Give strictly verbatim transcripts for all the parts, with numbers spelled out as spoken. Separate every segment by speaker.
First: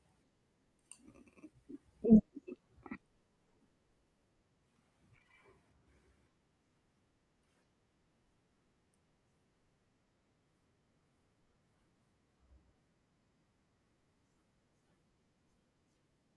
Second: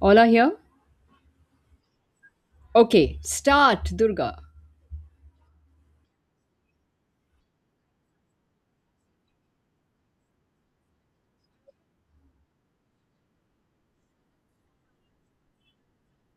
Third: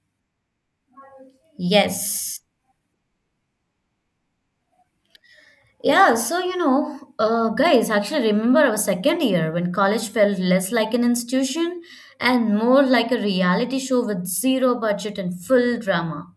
Speaker 1: All are here?
Speaker 2: Yes.
Speaker 1: Okay, start, Durga.
Speaker 2: Yeah, so you know, uh, guys, actually remember our second year when college felt less like an institution and more like a reality show with zero budget and full drama.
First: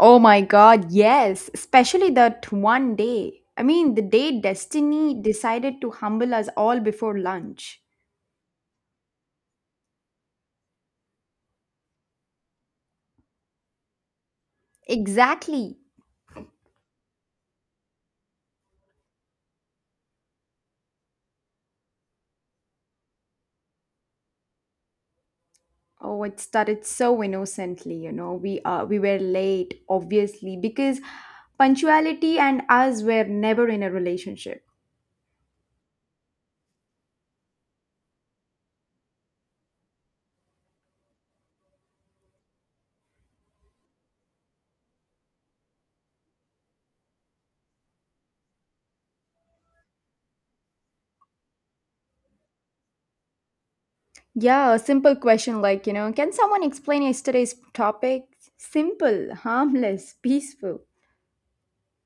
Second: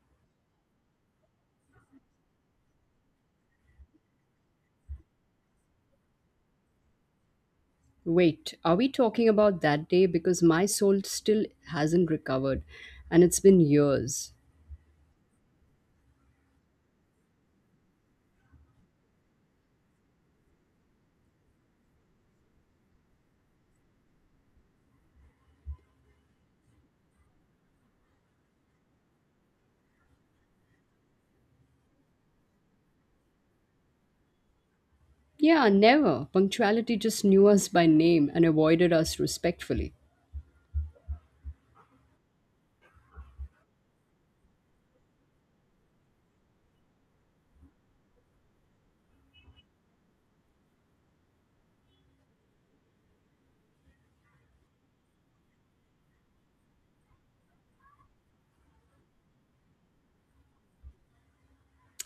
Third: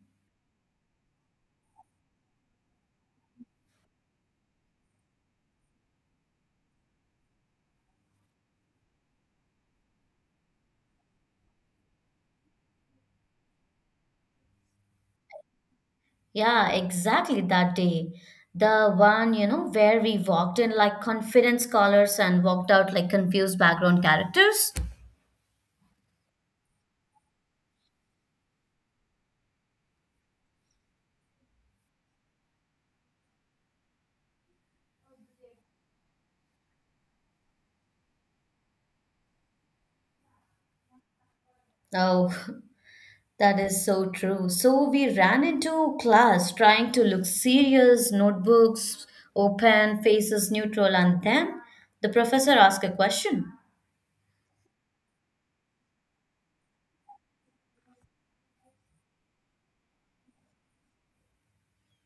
Speaker 3: Oh my god, yes, especially that one day. I mean, the day destiny decided to humble us all before lunch.
Speaker 1: Wait, are we talking about that day? Because my soul still hasn't recovered and it's been years.
Speaker 3: Exactly.
Speaker 2: Yeah, exactly that day. The one, you know, where we walked in like confident scholars and walked out like confused background characters.
Speaker 3: Oh, it started so innocently, you know. We uh, we were late, obviously, because punctuality and us were never in a relationship.
Speaker 1: Yeah, never. Punctuality just knew us by name and avoided us respectfully.
Speaker 2: Oh, that is so true. So we ran into class trying to look serious, notebooks open, faces neutral, and then the professor asked a question.
Speaker 3: Yeah, a simple question like, you know, can someone explain yesterday's topic? Simple, harmless, peaceful.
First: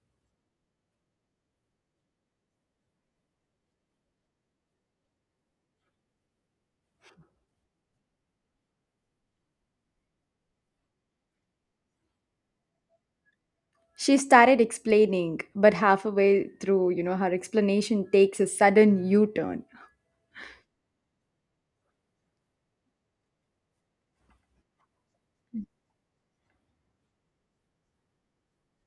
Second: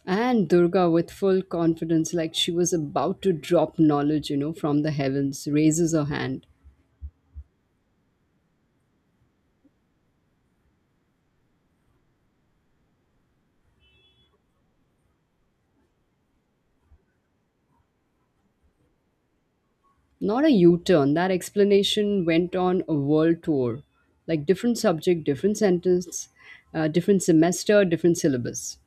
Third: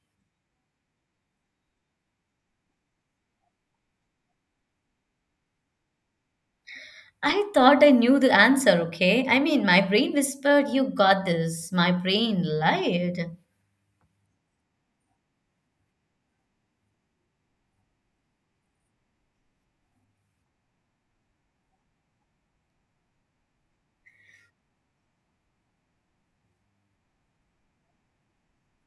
Speaker 1: And Durga, with full confidence, like she was about to drop knowledge, you know, from the heavens, raises her hand.
Speaker 2: I thought I knew the answer, okay? I mean, my brain whispered, you got this. My brain lied.
Speaker 3: She started explaining, but halfway through, you know, her explanation takes a sudden U turn.
Speaker 1: Not a U turn. That explanation went on a world tour. Like different subject, different sentence, uh, different semester, different syllabus.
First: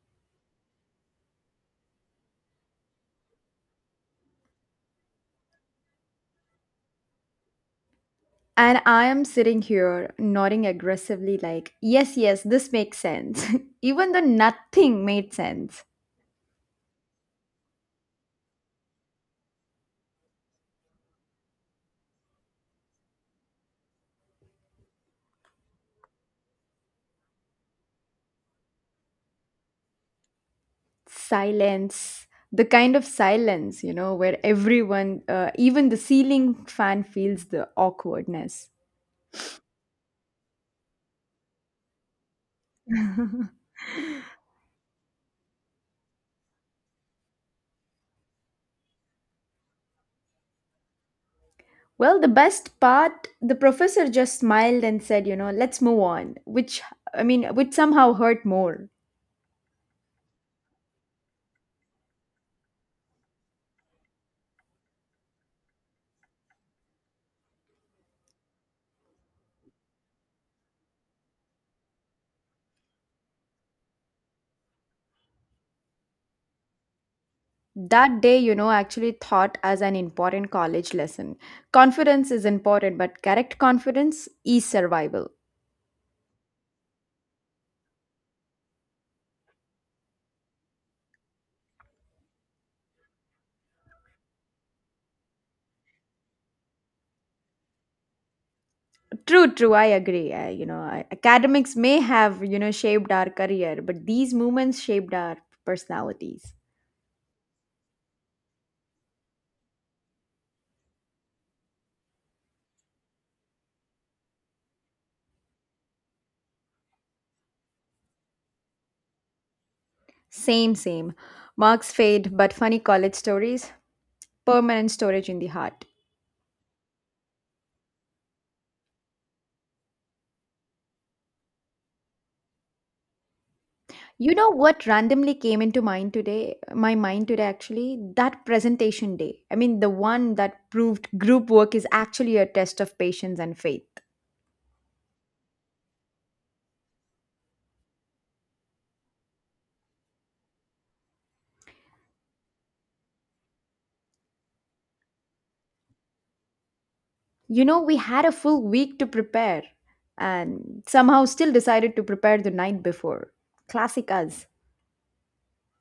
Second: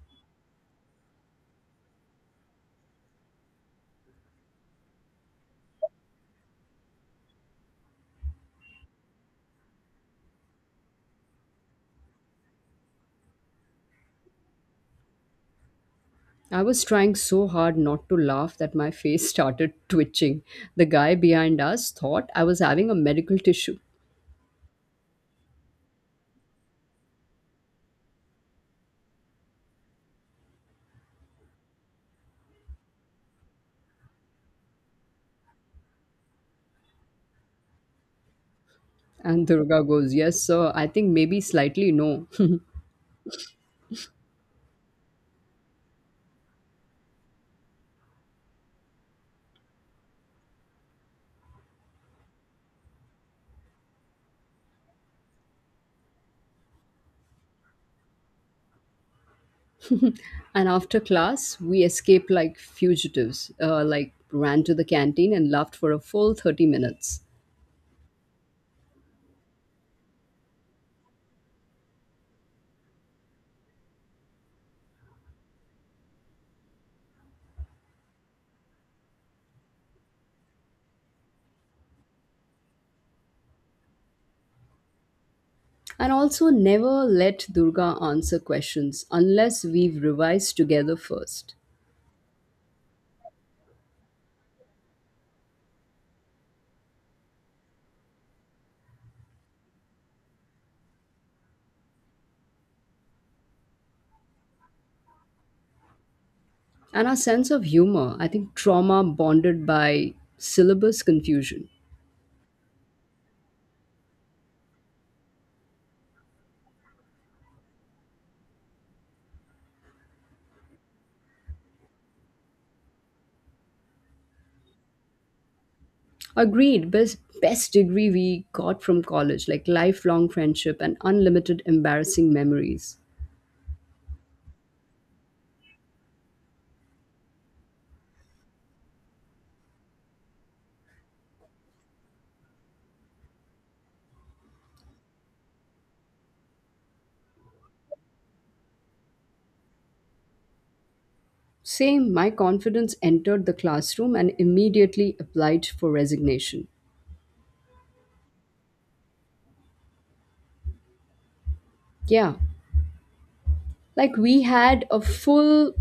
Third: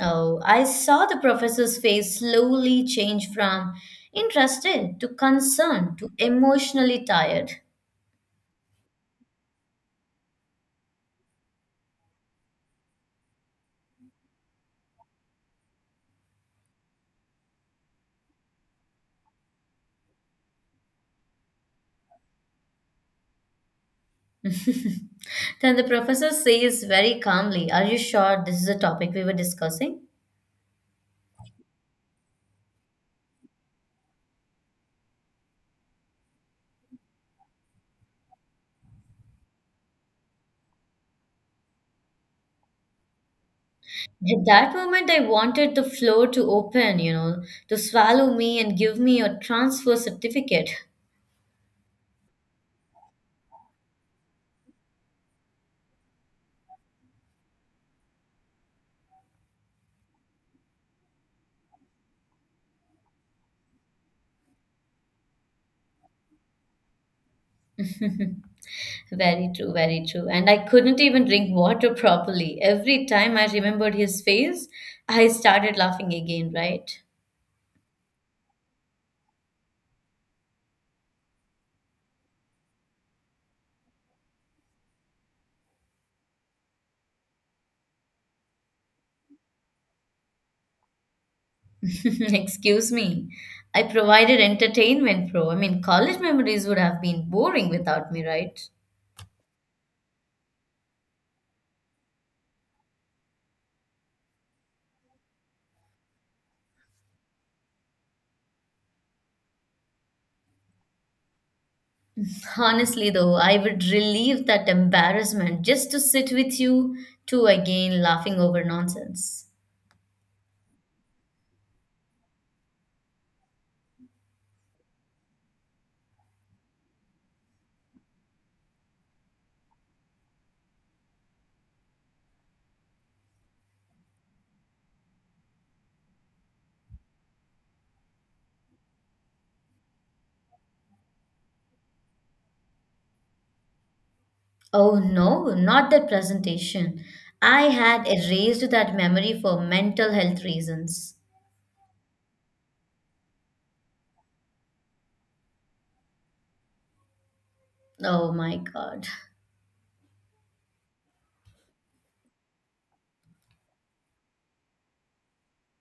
Speaker 2: Oh, I saw the professor's face slowly change from interested to concerned to emotionally tired.
Speaker 3: And I am sitting here nodding aggressively, like, yes, yes, this makes sense. Even though nothing made sense.
Speaker 1: I was trying so hard not to laugh that my face started twitching. The guy behind us thought I was having a medical tissue.
Speaker 2: Then the professor says very calmly, are you sure this is a topic we were discussing?
Speaker 3: Silence, the kind of silence, you know, where everyone, uh, even the ceiling fan, feels the awkwardness.
Speaker 1: And Durga goes, Yes, sir, I think maybe slightly no.
Speaker 2: At that moment, I wanted the floor to open, you know, to swallow me and give me a transfer certificate.
Speaker 3: Well, the best part, the professor just smiled and said, you know, let's move on, which, I mean, which somehow hurt more.
Speaker 1: And after class, we escaped like fugitives, uh, like ran to the canteen and laughed for a full thirty minutes.
Speaker 2: Very true, very true. And I couldn't even drink water properly. Every time I remembered his face, I started laughing again, right?
Speaker 3: That day, you know, actually thought as an important college lesson. Confidence is important, but correct confidence is survival.
Speaker 1: And also, never let Durga answer questions unless we've revised together first.
Speaker 2: Excuse me. I provided entertainment, bro. I mean, college memories would have been boring without me, right?
Speaker 3: True, true, I agree. I, you know, I- academics may have, you know, shaped our career, but these moments shaped our personalities.
Speaker 1: And our sense of humor, I think trauma bonded by syllabus confusion.
Speaker 2: Honestly, though, I would relieve that embarrassment just to sit with you two again laughing over nonsense.
Speaker 3: Same, same. Marks fade, but funny college stories, permanent storage in the heart.
Speaker 1: Agreed. Best best degree we got from college, like lifelong friendship and unlimited embarrassing memories.
Speaker 3: You know what randomly came into mind today? My mind today, actually, that presentation day. I mean, the one that proved group work is actually a test of patience and faith.
Speaker 2: Oh no, not that presentation. I had erased that memory for mental health reasons.
Speaker 1: Same, my confidence entered the classroom and immediately applied for resignation.
Speaker 3: You know, we had
Speaker 2: Oh
Speaker 3: a
Speaker 2: my
Speaker 3: full week
Speaker 2: God.
Speaker 3: to prepare and somehow still decided to
Speaker 1: Yeah,
Speaker 3: prepare the night before. Classic
Speaker 1: like we
Speaker 3: us.
Speaker 1: had a full,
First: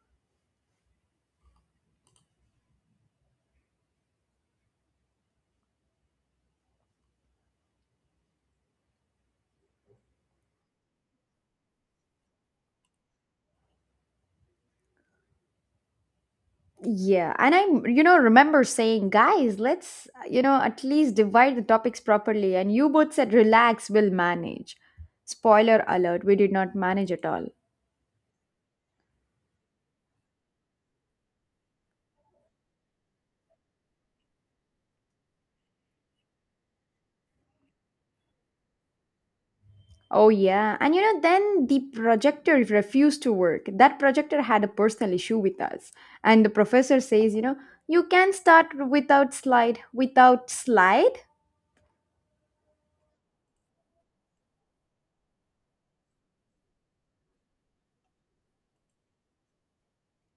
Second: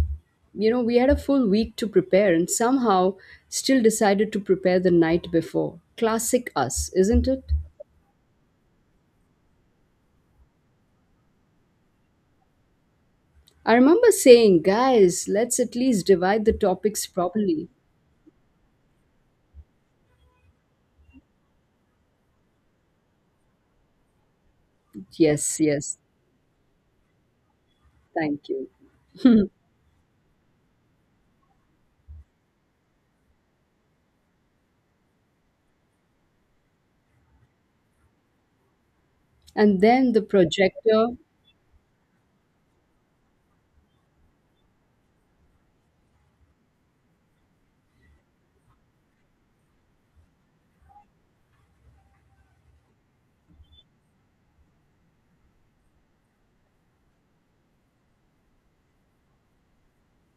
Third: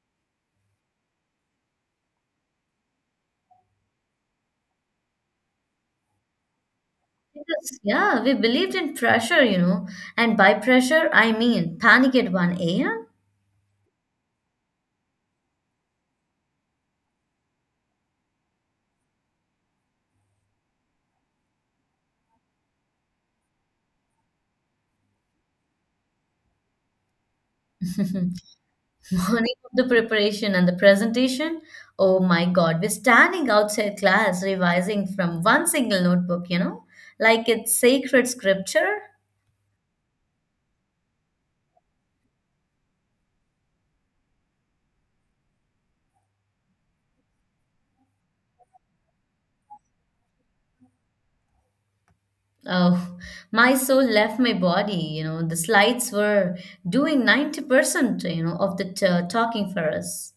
Speaker 1: you know, we had a full week to prepare and somehow still decided to prepare the night before. Classic us, isn't it?
Speaker 2: Because, yeah, we believed in pressure, you know. And by pressure, I mean panic at one a m
Speaker 1: I remember saying, guys, let's at least divide the topics
Speaker 3: Yeah, and I,
Speaker 1: properly.
Speaker 3: you know, remember saying, guys, let's, you know, at least divide the topics properly. And you both said, relax, we'll manage.
Speaker 1: Yes,
Speaker 3: Spoiler
Speaker 1: yes,
Speaker 3: alert, we did not manage at all.
Speaker 1: thank you.
Speaker 2: Morning of the preparation and the presentation, oh my God, we're standing outside class revising from one single notebook, you know, like it's sacred scripture.
Speaker 1: And then the
Speaker 3: Oh, yeah. And you
Speaker 1: projector.
Speaker 3: know, then the projector refused to work. That projector had a personal issue with us. And the professor says, you know, you can start without slide. Without slide?
Speaker 2: Oh, my soul left my body, you know, the slides were doing ninety percent, you know, of the t- talking for us.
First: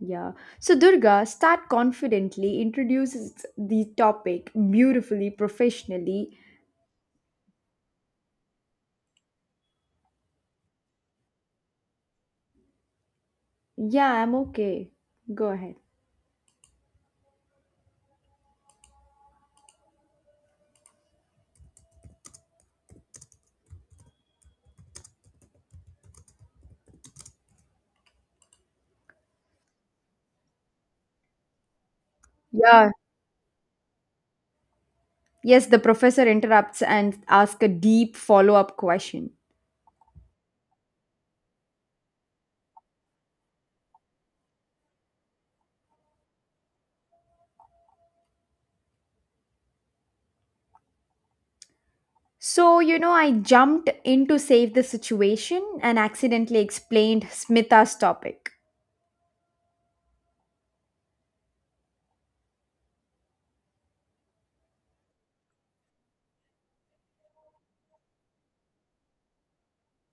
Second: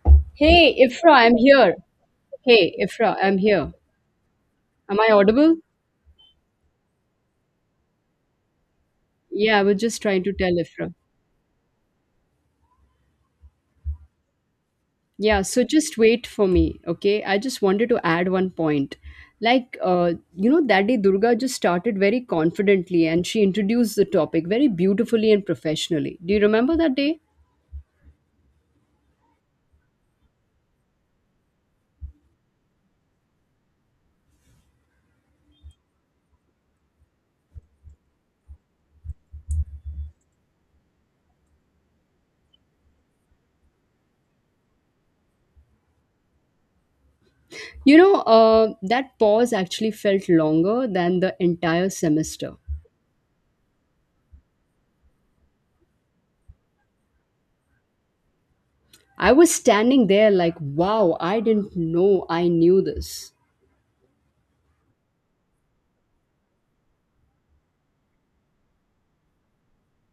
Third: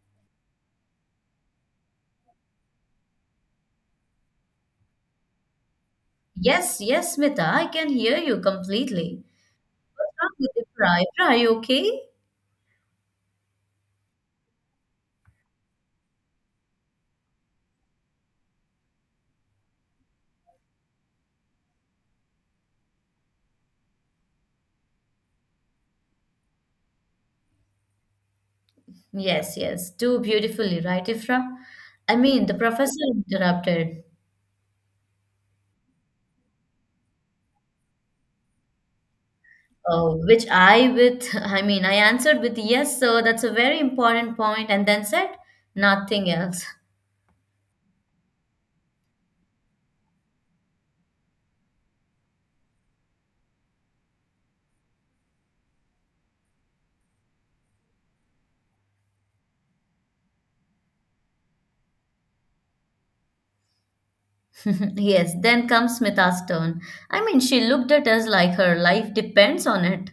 Speaker 3: Yeah.
Speaker 1: Hey,
Speaker 3: So
Speaker 1: Ifra,
Speaker 3: Durga,
Speaker 1: I'm
Speaker 3: start
Speaker 1: here.
Speaker 3: confidently,
Speaker 1: Hey, Ifra, I'm
Speaker 3: introduces
Speaker 1: here.
Speaker 3: the topic
Speaker 1: Am I
Speaker 3: beautifully,
Speaker 1: audible?
Speaker 3: professionally.
Speaker 2: Yes, yes, Mita, I can hear you completely.
Speaker 1: Yeah, I was just trying to tell
Speaker 2: Ifra,
Speaker 1: Ifra.
Speaker 2: Ifra, are you okay?
Speaker 3: Yeah, I'm okay.
Speaker 1: Yeah,
Speaker 3: Go
Speaker 1: so
Speaker 3: ahead.
Speaker 1: just wait for me, okay? I just wanted to add one point. Like, uh, you know, that day Durga just started very confidently and she introduced the topic very beautifully and professionally. Do you remember that day?
Speaker 2: Yes, yes, do beautifully, right, Ifra? I mean, the
Speaker 3: Yeah.
Speaker 2: professor interrupted.
Speaker 3: Yes, the professor interrupts and asks a deep follow up question.
Speaker 2: Oh, which I with I mean I answered with yes, so that's a very important point, and then said nothing else.
Speaker 1: You know, uh, that pause actually felt longer than the entire semester.
Speaker 3: So, you know, I jumped in to save the situation and accidentally explained Smita's topic.
Speaker 1: I was standing there like, wow, I didn't know I knew this.
Speaker 2: Yes, then comes Smita's turn. I mean, she looked at us like her life depends on it.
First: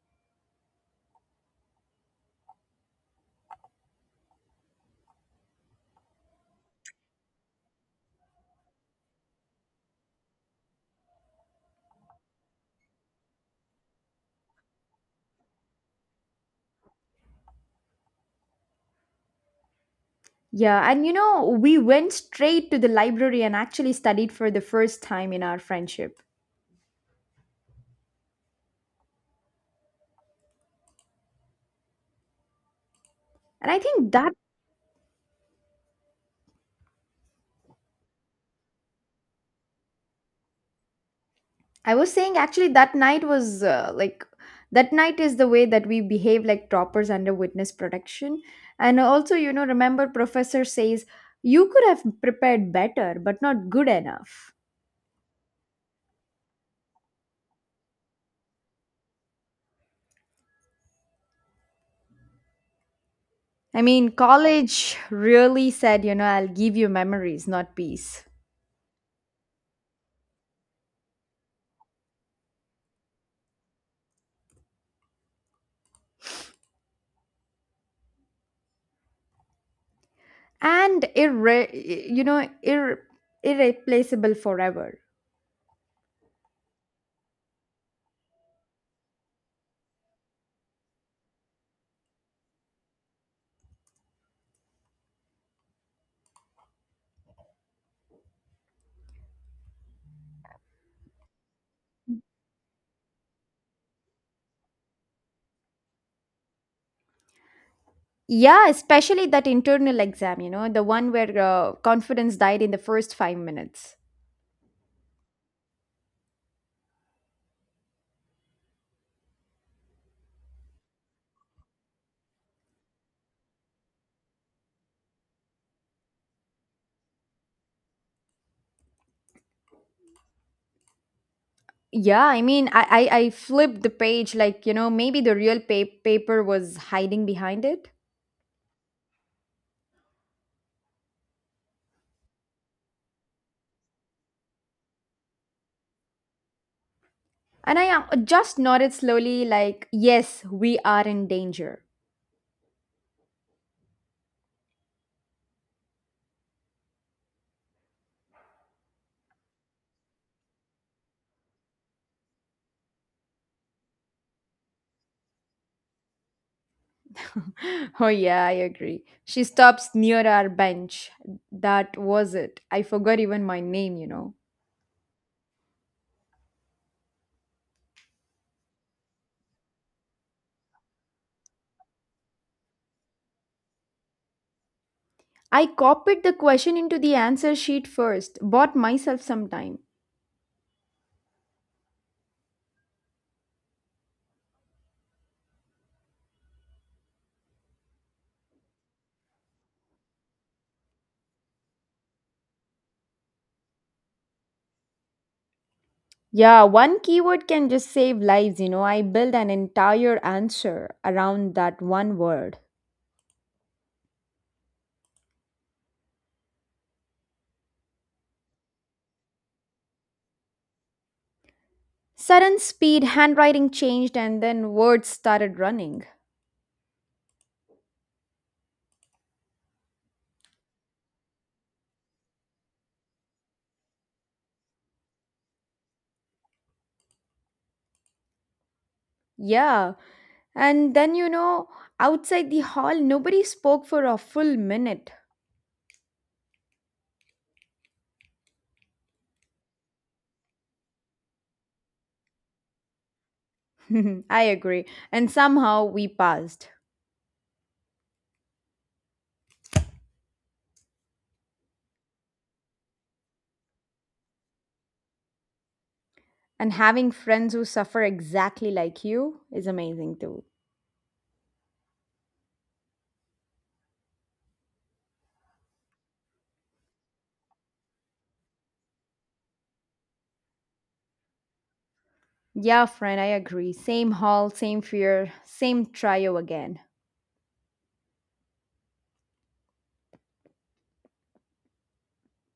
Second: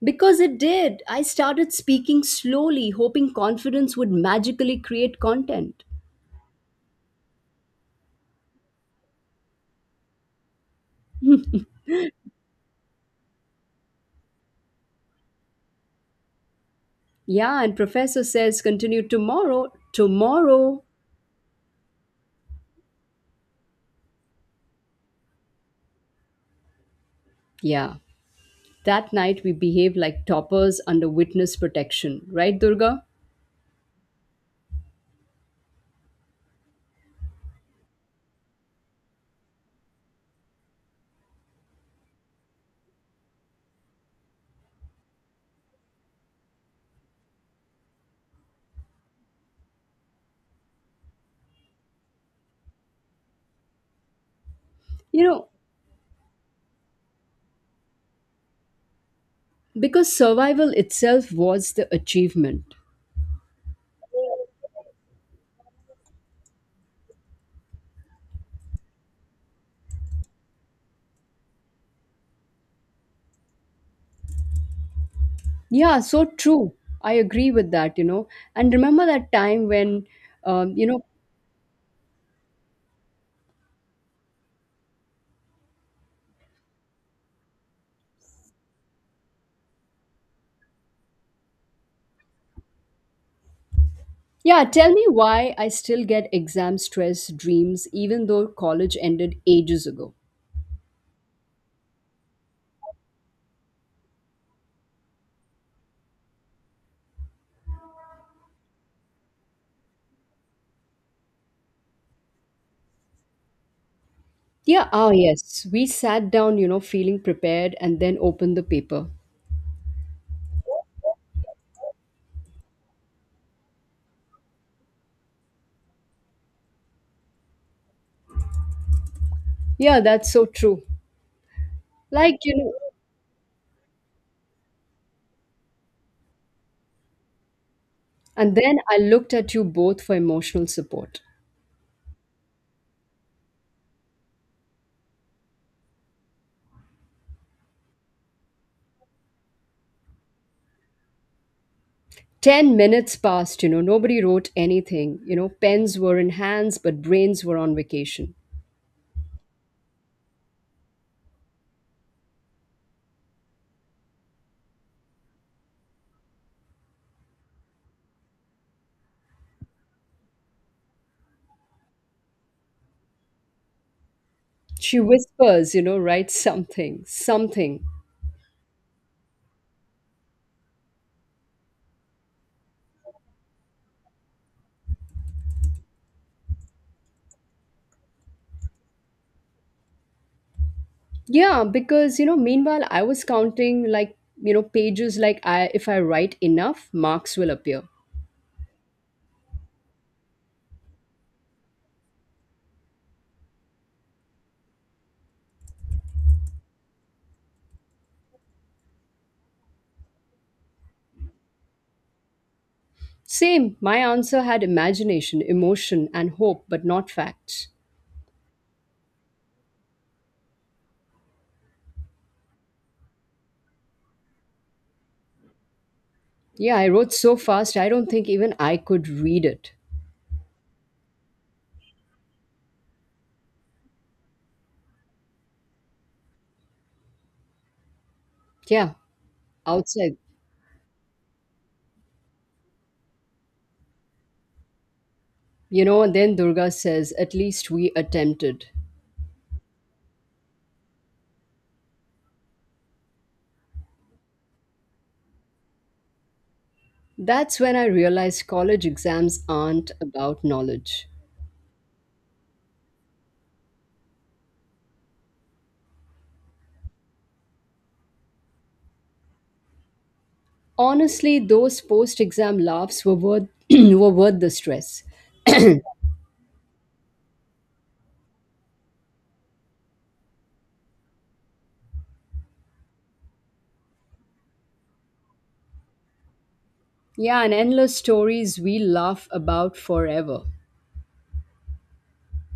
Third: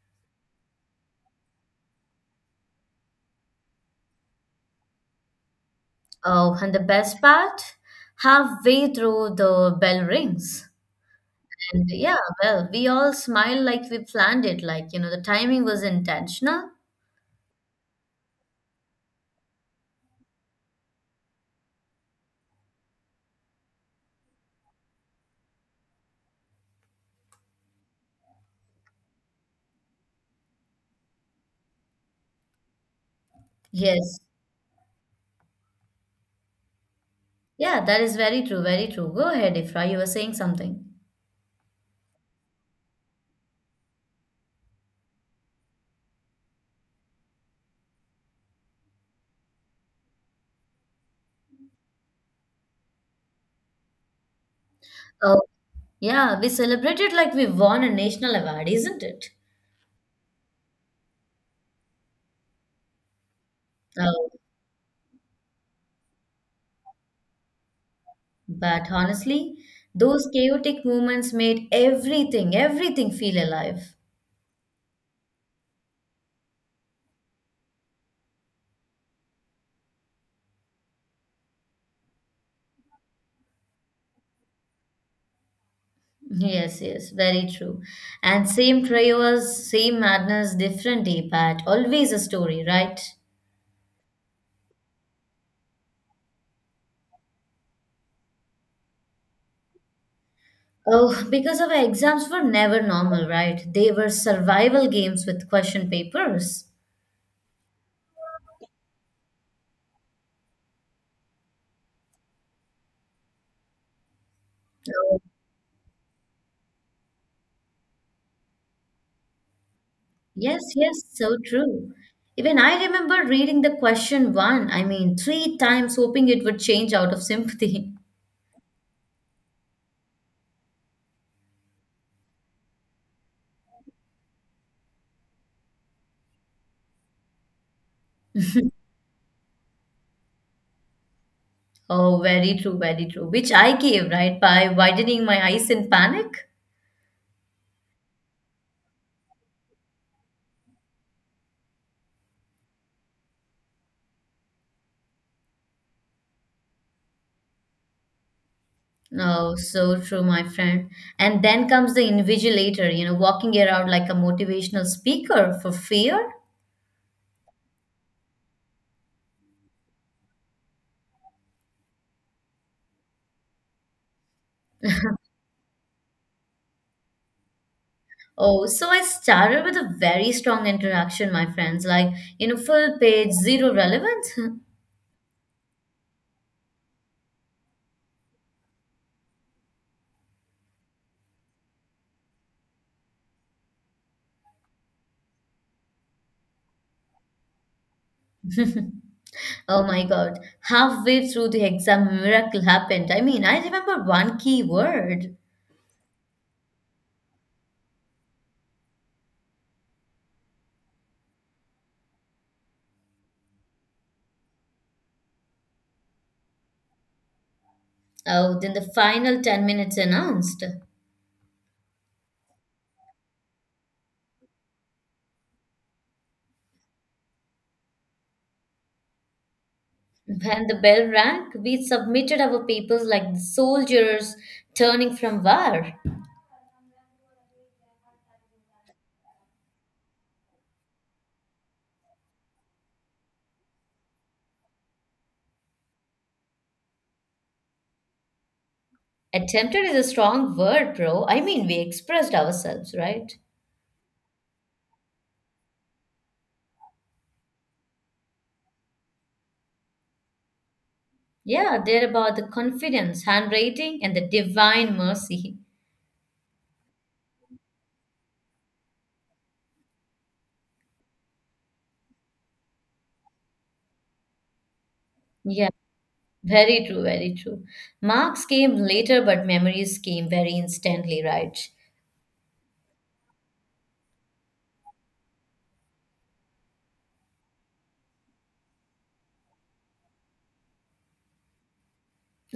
Speaker 1: Because it did. I started speaking slowly, hoping confidence would magically create content.
Speaker 2: Oh, and the best part, halfway through the bell rings. And yeah, well, we all smile like we planned it, like, you know, the timing was intentional.
Speaker 1: Yeah, and professor says continue tomorrow. Tomorrow.
Speaker 3: Yeah, and you know, we went straight to the library and actually studied for the first time in our friendship.
Speaker 1: Yeah. That night we behaved like toppers under witness protection, right Durga?
Speaker 3: And I think
Speaker 2: Yes.
Speaker 3: that
Speaker 2: Yeah, that is very true, very true. Go ahead, Ifra, you were saying something.
Speaker 3: I was saying actually that night was uh, like that night is the way that we behave like toppers under witness protection. And also, you know, remember professor says you could have prepared better but not good enough.
Speaker 1: You know,
Speaker 2: Yeah, we celebrated like we won a national award, isn't it?
Speaker 1: because survival itself was the achievement.
Speaker 3: I mean,
Speaker 2: Oh,
Speaker 3: college really said, you know, I'll give you memories, not peace.
Speaker 2: but honestly, those chaotic moments made everything, everything feel alive.
Speaker 1: Yeah, so true. I agree with that, you know. And remember that time when um, you know,
Speaker 3: And irre- you know, ir- irreplaceable forever.
Speaker 2: Yes, yes, very true. And same prayers, same madness, different day, but always a story, right?
Speaker 1: Yeah, tell me why I still get exam stress dreams even though college ended ages ago.
Speaker 2: Oh, because our exams were never normal, right? They were survival games with question papers.
Speaker 3: Yeah, especially that internal exam, you know, the one where uh, confidence died in the first five minutes.
Speaker 1: Yeah, ah,
Speaker 2: Oh,
Speaker 1: yes. We sat down, you know, feeling prepared and then opened the paper.
Speaker 2: yes, yes, so true. Even I remember reading the question one, I mean, three times, hoping it would change out of sympathy.
Speaker 1: Yeah, that's so true.
Speaker 3: Yeah,
Speaker 1: Like,
Speaker 3: I
Speaker 1: you
Speaker 3: mean,
Speaker 1: know,
Speaker 3: I, I, I flipped the page like, you know, maybe the real pa- paper was hiding behind it.
Speaker 1: and then I looked at you both for emotional support.
Speaker 2: Oh, very true, very true. Which I gave, right, by widening my eyes in panic.
Speaker 3: And I uh, just nodded slowly, like, yes, we are in danger.
Speaker 1: ten minutes passed, you know, nobody wrote anything. You know, pens were in hands, but brains were on vacation.
Speaker 2: Oh, so true, my friend. And then comes the invigilator, you know, walking around like a motivational speaker for fear.
Speaker 3: Oh, yeah, I agree. She stops near our bench. That was it. I forgot even my name, you know.
Speaker 1: She whispers, you know, write something, something.
Speaker 2: Oh, so I started with a very strong interaction, my friends, like, you know, full page, zero relevance.
Speaker 3: I copied the question into the answer sheet first, bought myself some time.
Speaker 1: Yeah, because you know, meanwhile, I was counting like you know pages. Like, I if I write enough, marks will appear.
Speaker 2: Oh my God. Halfway through the exam, a miracle happened. I mean, I remember one key word.
Speaker 3: Yeah, one keyword can just save lives, you know. I built an entire answer around that one word.
Speaker 1: Same. My answer had imagination, emotion, and hope, but not facts.
Speaker 2: Oh, then the final ten minutes announced.
Speaker 3: Sudden speed, handwriting changed, and then words started running.
Speaker 1: Yeah, I wrote so fast. I don't think even I could read it.
Speaker 2: When the bell rang, we submitted our papers like the soldiers turning from war.
Speaker 1: Yeah,
Speaker 3: Yeah,
Speaker 1: outside.
Speaker 3: and then, you know, outside the hall, nobody spoke for a full minute.
Speaker 1: You know, and then Durga says, "At least we attempted."
Speaker 2: Attempted is a strong word, bro. I mean, we expressed ourselves, right?
Speaker 3: I agree. And somehow we passed.
Speaker 1: That's when I realized college exams aren't about knowledge.
Speaker 2: Yeah, they're about the confidence, handwriting, and the divine mercy.
Speaker 3: And having friends who suffer exactly like you is amazing too.
Speaker 1: Honestly, those post exam laughs were worth were worth the stress.
Speaker 2: Yeah, very true, very true. Marks came later, but memories came very instantly, right?
Speaker 3: Yeah, friend, I agree. Same hall, same fear, same trio again.
Speaker 1: Yeah, and endless stories we laugh about forever.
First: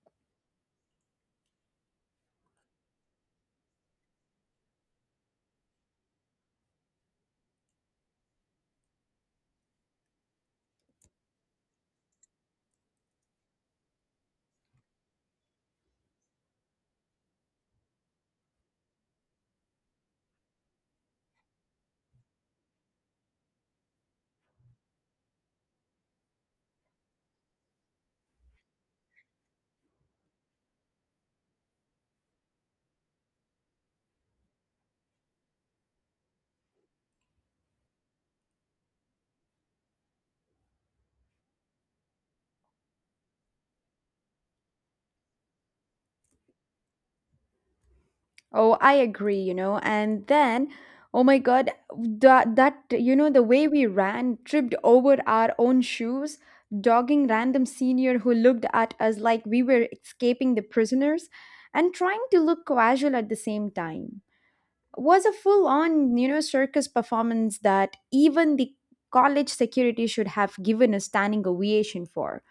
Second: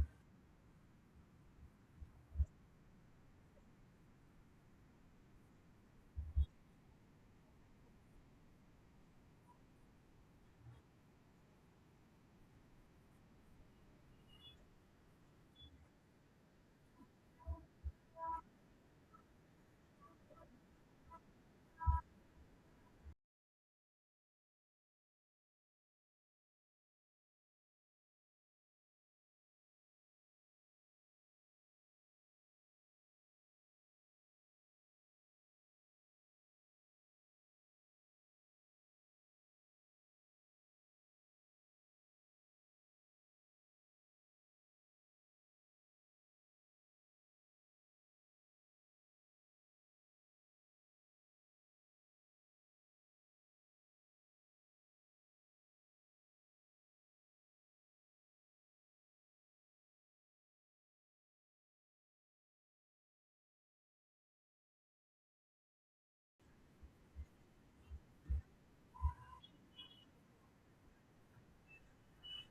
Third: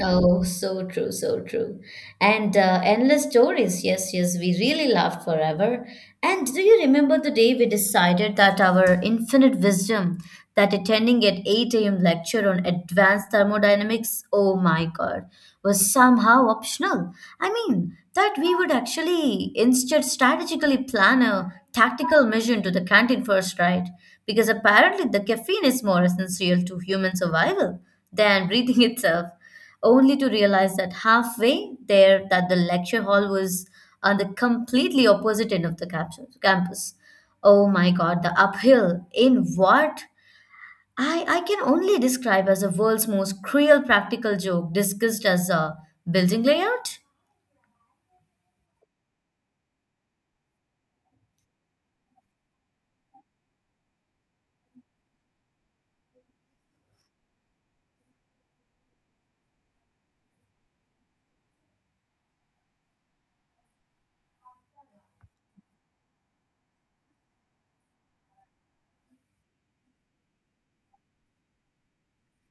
Speaker 2: Oh, so true, so true. And uh, endless stories. Yes, yes, we really laughed forever. And do you remember the day we decided that our infinite wisdom, that attending at eight a m lecture on advanced thermodynamics, oh my God, was somehow optional? I mean, that we would actually instead strategically plan a tactical mission to the canteen first, right? Because apparently the caffeine is more essential to human survival than breathing itself, only to realize that halfway there that the lecture hall was on the completely opposite end of the campus. campus. Oh my God, the uphill in what? I, I can only describe as the world's most cruel practical joke discussed as a building layout.
Speaker 3: Oh, I agree, you know. And then, oh my god, that, that you know, the way we ran, tripped over our own shoes, dogging random senior who looked at us like we were escaping the prisoners and trying to look casual at the same time. Was a full on you know circus performance that even the college security should have given a standing ovation for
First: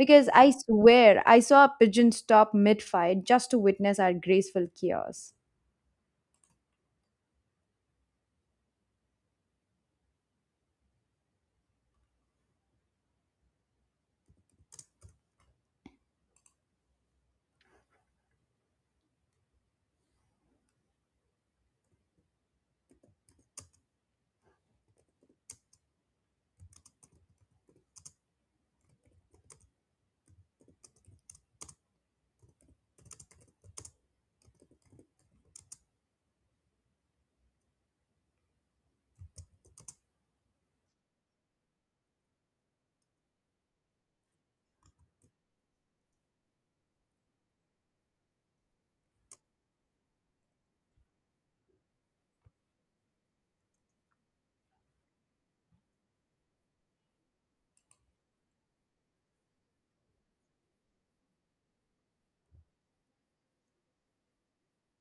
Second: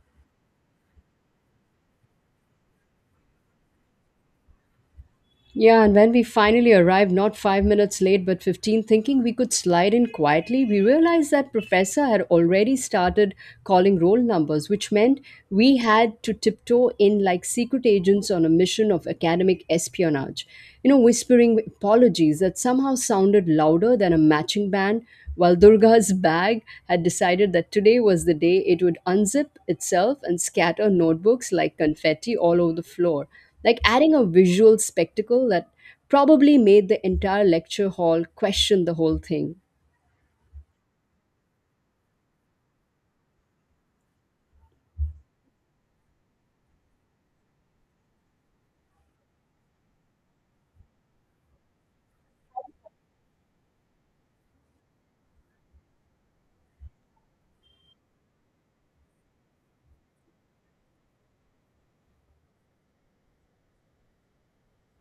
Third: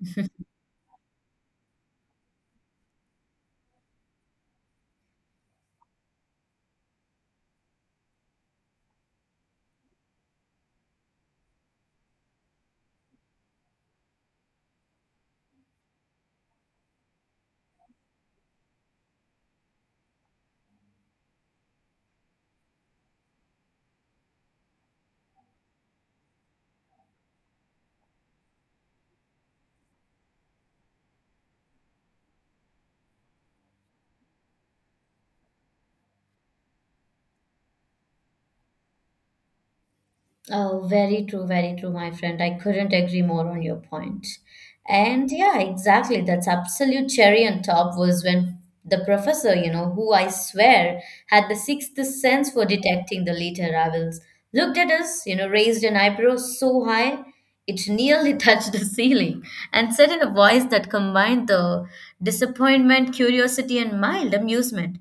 Speaker 3: because I swear I saw a pigeon stop mid fight just to witness our graceful chaos.
Speaker 1: Yeah, and when we finally arrived, not five minutes late but fifteen, thinking we could slide in quietly, we realized that Professor had already started calling roll numbers, which meant we had to tiptoe in like secret agents on a mission of academic espionage. You know, whispering apologies that somehow sounded louder than a matching band, while Durga's bag had decided that today was the day it would unzip itself and scatter notebooks like confetti all over the floor like adding a visual spectacle that probably made the entire lecture hall question the whole thing.
Speaker 2: Oh, very true, very true, my friend. I couldn't agree more on your point. And yeah, exactly. That's absolute cherry on top was when the professor, you know, who I swear had the sixth sense for detecting the late arrivals, looked at us, you know, raised an eyebrow so high it nearly touched the ceiling, and said in a voice that combined the disappointment, curiosity, and mild amusement.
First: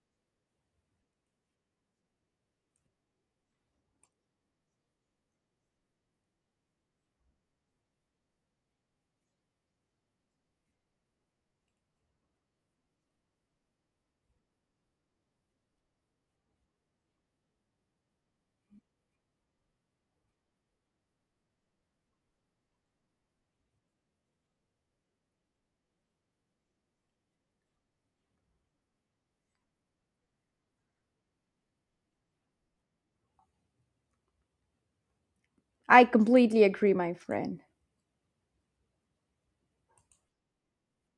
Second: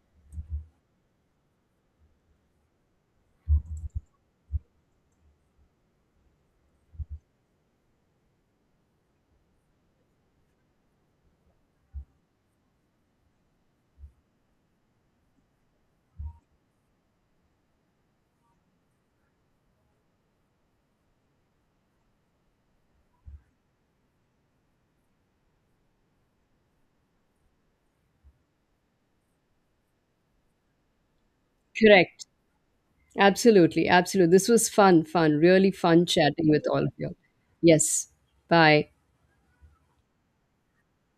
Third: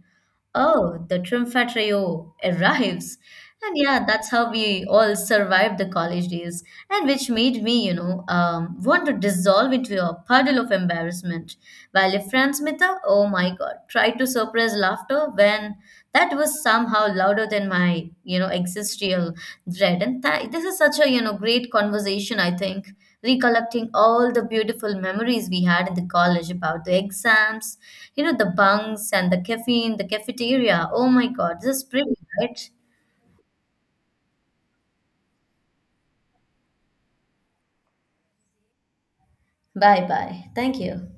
Speaker 2: Oh, the Trimfa trio arrives. And yeah, that's how we all survived the college days, and which made me, you know, um, want to dissolve into a puddle of embarrassment. While if Franz Mita, oh my God, tried to suppress laughter when that was somehow louder than my, you know, existential dread. And tha- this is such a, you know, great conversation, I think recollecting all the beautiful memories we had in the college about the exams, you know, the bunks and the caffeine, the cafeteria. Oh my God, this is pretty,
Speaker 1: Correct.
Speaker 2: right?
Speaker 1: Absolutely. Absolutely. This was fun, fun, really
Speaker 3: I
Speaker 1: fun chatting
Speaker 3: completely
Speaker 1: with all of
Speaker 3: agree, my
Speaker 1: you.
Speaker 3: friend.
Speaker 1: Yes. Bye.
Speaker 2: Bye bye. Thank you.